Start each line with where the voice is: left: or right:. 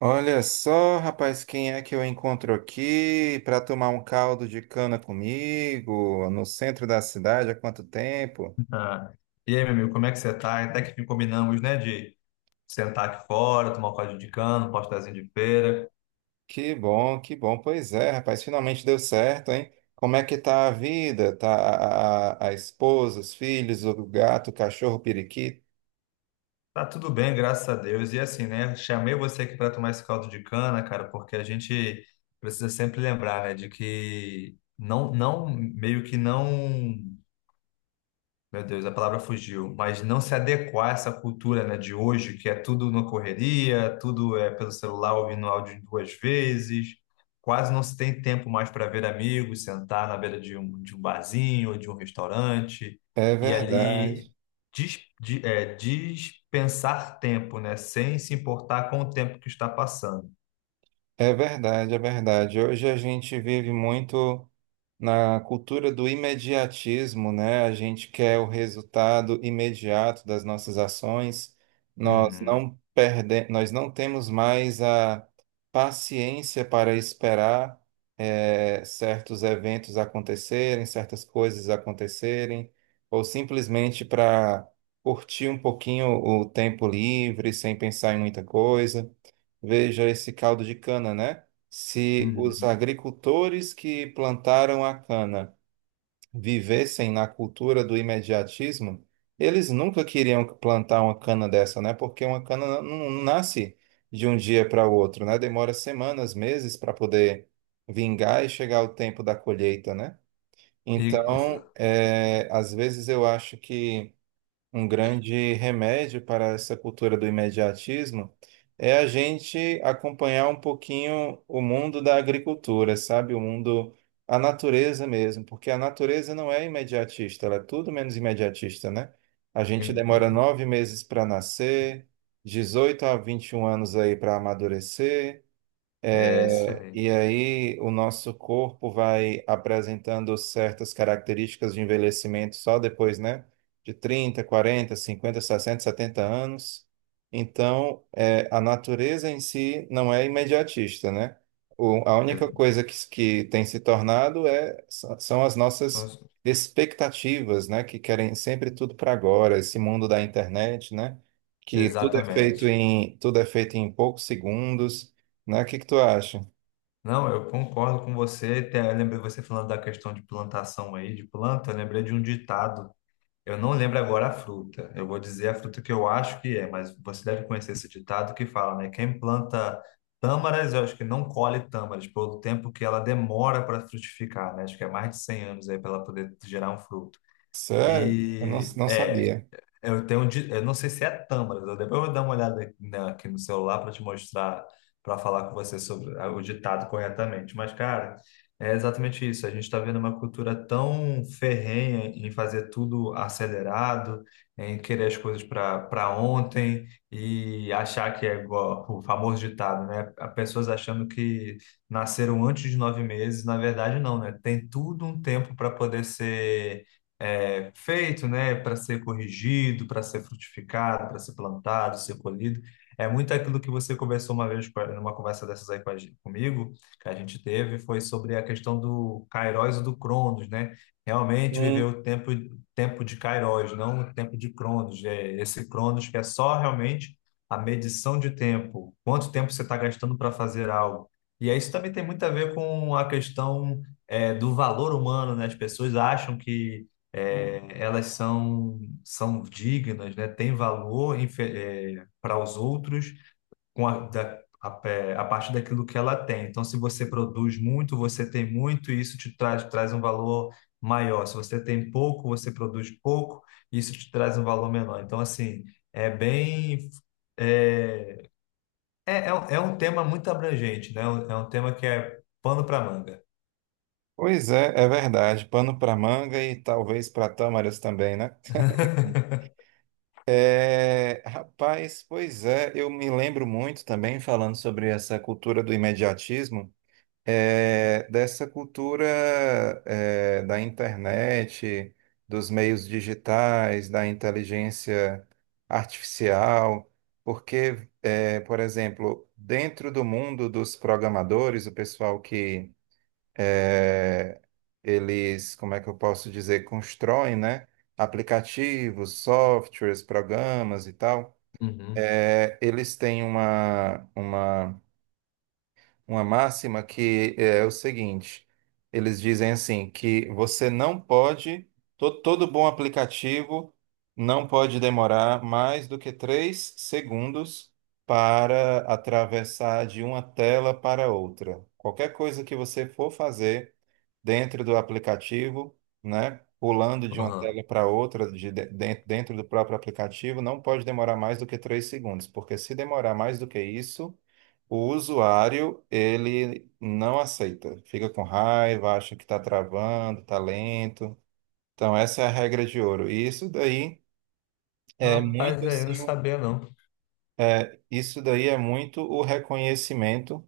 right: Olha só, rapaz, quem é que eu encontro aqui para tomar um caldo de cana comigo no centro da cidade há quanto tempo?
left: Ah, e aí, meu amigo, como é que você tá? Até que combinamos, né, de sentar aqui fora, tomar um caldinho de cana, um pastazinho de feira.
right: Que bom, que bom. Pois é, rapaz, finalmente deu certo, hein? Como é que tá a vida? Tá a esposa, os filhos, o gato, o cachorro, o periquito?
left: Tá tudo bem, graças a Deus. E assim, né, chamei você aqui para tomar esse caldo de cana, cara, porque a gente precisa sempre lembrar, né, de que não, não, meio que não. Meu Deus, a palavra fugiu, mas não se adequar a essa cultura, né, de hoje, que é tudo na correria, tudo é pelo celular ouvindo áudio duas vezes, quase não se tem tempo mais para ver amigos, sentar na beira de um barzinho ou de um restaurante
right: É
left: e ali
right: verdade,
left: dispensar tempo, né, sem se importar com o tempo que está passando.
right: é verdade, é verdade. Hoje a gente vive muito. Na cultura do imediatismo, né, a gente quer o resultado imediato das nossas ações.
left: Uhum,
right: Nós não temos mais a paciência para esperar certos eventos acontecerem, certas coisas acontecerem, ou simplesmente para curtir um pouquinho o tempo livre, sem pensar em muita coisa. Veja esse caldo de cana, né? Se os
left: uhum.
right: agricultores que plantaram a cana vivessem na cultura do imediatismo, eles nunca queriam plantar uma cana dessa, né? Porque uma cana não nasce de um dia para o outro, né? Demora semanas, meses para poder vingar e chegar o tempo da colheita, né?
left: E- exa-
right: Então, às vezes eu acho que um grande remédio para essa cultura do imediatismo é a gente acompanhar um pouquinho o mundo da agricultura, sabe? O mundo, a natureza mesmo, porque a natureza não é imediatista, ela é tudo menos imediatista, né? A gente demora
left: é,
right: 9 meses para nascer, 18 a 21 anos aí para amadurecer.
left: é isso aí.
right: E aí o nosso corpo vai apresentando certas características de envelhecimento só depois, né? De 30, 40, 50, 60, 70 anos. Então, a natureza em si não é imediatista, né? A única
left: Ex-
right: coisa que tem se tornado são as nossas expectativas, né? Que querem sempre tudo para agora, esse mundo da internet, né? Que tudo é feito
left: Exatamente.
right: em poucos segundos, né? O que que tu acha?
left: Não, eu concordo com você. Até eu lembrei você falando da questão de plantação aí, de planta. Eu lembrei de um ditado. Eu não lembro agora a fruta. Eu vou dizer a fruta que eu acho que é, mas você deve conhecer esse ditado que fala, né? Quem planta tâmaras, eu acho que não colhe tâmaras, pelo tempo que ela demora para frutificar, né? Acho que é mais de 100 anos aí para ela poder gerar um fruto.
right: Sério? Eu não,
left: E
right: não
left: é,
right: sabia.
left: eu tenho, eu não sei se é tâmaras, eu depois eu vou dar uma olhada aqui aqui no celular para te mostrar, para falar com você sobre o ditado corretamente. Mas, cara, é exatamente isso. A gente está vendo uma cultura tão ferrenha em fazer tudo acelerado, em querer as coisas para ontem e achar que é igual o famoso ditado, né? As pessoas achando que nasceram antes de 9 meses, na verdade, não, né? Tem tudo um tempo para poder ser feito, né, para ser corrigido, para ser frutificado, para ser plantado, ser colhido. É muito aquilo que você conversou uma vez, numa conversa dessas aí comigo, que a gente teve, foi sobre a questão do Kairos e do Cronos, né? Realmente viver
right: Hum.
left: o tempo, de Kairos, não o tempo de Cronos. É esse Cronos que é só realmente a medição de tempo, quanto tempo você está gastando para fazer algo. E aí isso também tem muito a ver com a questão, do valor humano, né? As pessoas acham que elas são, dignas, né? Têm valor para os outros com a, da, a, é, a partir daquilo que ela tem. Então, se você produz muito, você tem muito, e isso te traz um valor maior. Se você tem pouco, você produz pouco, e isso te traz um valor menor. Então, assim, é bem. É, é um tema muito abrangente, né? É um tema que é pano para manga.
right: Pois é, é verdade. Pano para manga e talvez para tâmaras também, né? É, rapaz, pois é, eu me lembro muito também, falando sobre essa cultura do imediatismo, dessa cultura, da internet, dos meios digitais, da inteligência artificial, porque, por exemplo, dentro do mundo dos programadores, o pessoal que eles, como é que eu posso dizer, constroem, né, aplicativos, softwares, programas e tal.
left: Uhum,
right: É, eles têm uma máxima que é o seguinte: eles dizem assim que você não pode, to- todo bom aplicativo não pode demorar mais do que 3 segundos para atravessar de uma tela para outra. Qualquer coisa que você for fazer dentro do aplicativo, né? Pulando de uma
left: aham.
right: tela para outra, dentro do próprio aplicativo, não pode demorar mais do que três segundos, porque se demorar mais do que isso, o usuário, ele não aceita. Fica com raiva, acha que está travando, está lento. Então, essa é a regra de ouro. E isso daí é muito
left: Rapaz, aí eu não
right: assim,
left: sabia, não.
right: isso daí é muito o reconhecimento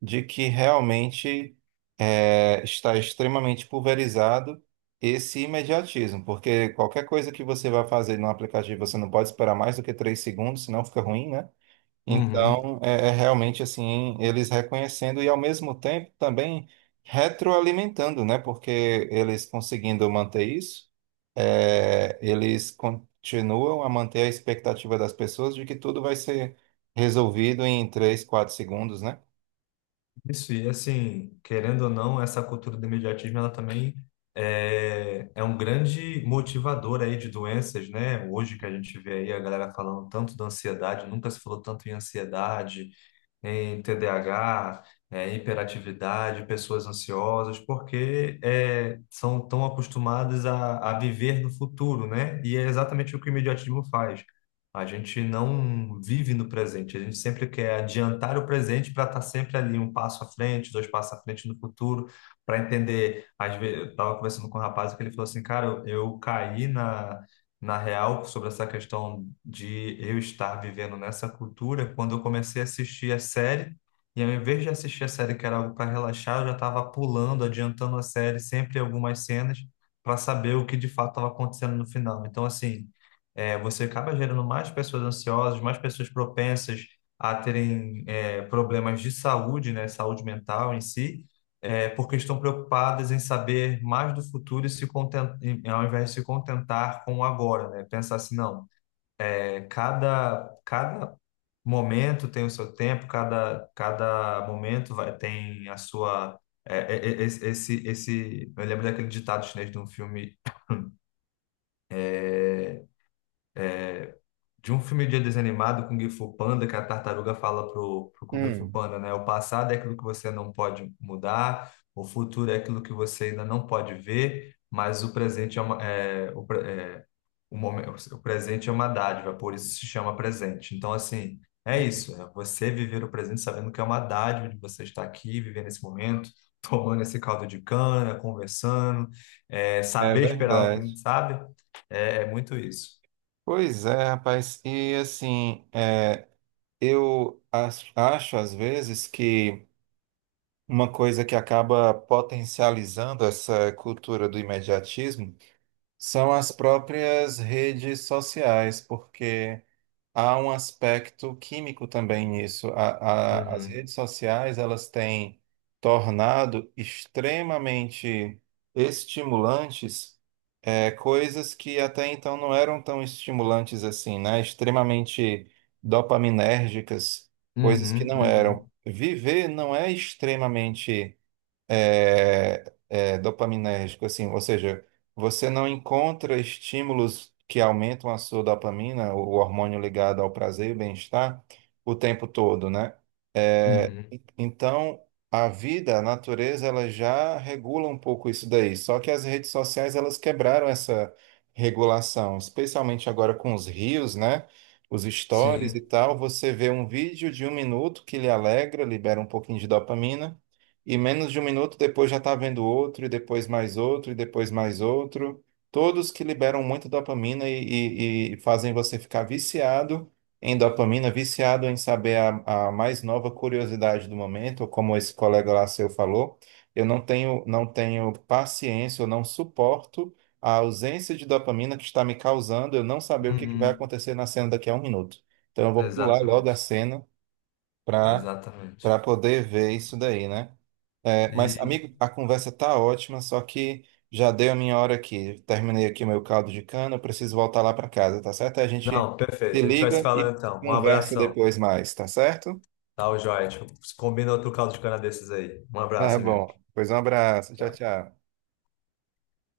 right: de que realmente está extremamente pulverizado esse imediatismo, porque qualquer coisa que você vai fazer no aplicativo, você não pode esperar mais do que 3 segundos, senão fica ruim, né?
left: Uhum.
right: Então, realmente assim, eles reconhecendo e ao mesmo tempo também retroalimentando, né? Porque eles conseguindo manter isso, eles continuam a manter a expectativa das pessoas de que tudo vai ser resolvido em 3 4 segundos, né?
left: Isso, e assim, querendo ou não, essa cultura do imediatismo, ela também é um grande motivador aí de doenças, né? Hoje que a gente vê aí a galera falando tanto da ansiedade, nunca se falou tanto em ansiedade, em TDAH, hiperatividade, pessoas ansiosas, porque são tão acostumadas a viver no futuro, né? E é exatamente o que o imediatismo faz. A gente não vive no presente, a gente sempre quer adiantar o presente para estar sempre ali um passo à frente, dois passos à frente no futuro, para entender. Às vezes, eu estava conversando com um rapaz que ele falou assim, cara, eu caí na real sobre essa questão de eu estar vivendo nessa cultura quando eu comecei a assistir a série. E ao invés de assistir a série, que era algo para relaxar, eu já estava pulando, adiantando a série, sempre algumas cenas, para saber o que de fato estava acontecendo no final. Então, assim, você acaba gerando mais pessoas ansiosas, mais pessoas propensas a terem problemas de saúde, né, saúde mental em si, porque estão preocupadas em saber mais do futuro e se contentar, ao invés de se contentar com o agora, né? Pensar assim, não, cada, cada, momento tem o seu tempo, cada momento vai, tem a sua... eu lembro daquele ditado chinês de um filme é, de um filme de desenho animado, Kung Fu Panda, que a tartaruga fala pro Kung Fu
right: Hum.
left: Panda, né? O passado é aquilo que você não pode mudar, o futuro é aquilo que você ainda não pode ver, mas o presente é uma, o momento, o presente é uma dádiva, por isso se chama presente. Então, assim, é isso, é você viver o presente sabendo que é uma dádiva de você estar aqui, vivendo esse momento, tomando esse caldo de cana, conversando,
right: É
left: saber esperar o
right: verdade.
left: que, sabe? É muito isso.
right: Pois é, rapaz. E assim, eu acho às vezes que uma coisa que acaba potencializando essa cultura do imediatismo são as próprias redes sociais, porque há um aspecto químico também nisso. As
left: Uhum.
right: redes sociais, elas têm tornado extremamente estimulantes, coisas que até então não eram tão estimulantes assim, né? Extremamente dopaminérgicas, coisas que
left: Uhum,
right: não eram.
left: uhum,
right: Viver não é extremamente dopaminérgico, assim, ou seja, você não encontra estímulos que aumentam a sua dopamina, o hormônio ligado ao prazer e bem-estar, o tempo todo, né?
left: uhum.
right: Então, a vida, a natureza, ela já regula um pouco isso daí. Só que as redes sociais, elas quebraram essa regulação, especialmente agora com os rios, né? Os stories e
left: Sim,
right: tal. Você vê um vídeo de um minuto que lhe alegra, libera um pouquinho de dopamina, e menos de um minuto depois já está vendo outro, e depois mais outro, e depois mais outro. Todos que liberam muita dopamina e fazem você ficar viciado em dopamina, viciado em saber a mais nova curiosidade do momento, como esse colega lá seu falou, eu não tenho, não tenho paciência, eu não suporto a ausência de dopamina que está me causando eu não saber o que que vai
left: uhum.
right: acontecer na cena daqui a um minuto. Então eu vou pular logo a
left: Exatamente,
right: cena para para
left: exatamente.
right: poder ver isso daí, né? É, mas,
left: E,
right: amigo, a conversa tá ótima, só que já deu a minha hora aqui. Terminei aqui meu caldo de cana, eu preciso voltar lá para casa, tá certo? A gente
left: não,
right: se
left: perfeito. A gente vai
right: liga
left: se falando
right: e
left: então. Um
right: conversa
left: abração.
right: depois mais, tá certo?
left: Tá, o joia. A gente combina outro caldo de cana desses aí. Um
right: Tá
left: abraço, amigo.
right: bom. Pois um abraço. Tchau,
left: Tchau.
right: tchau.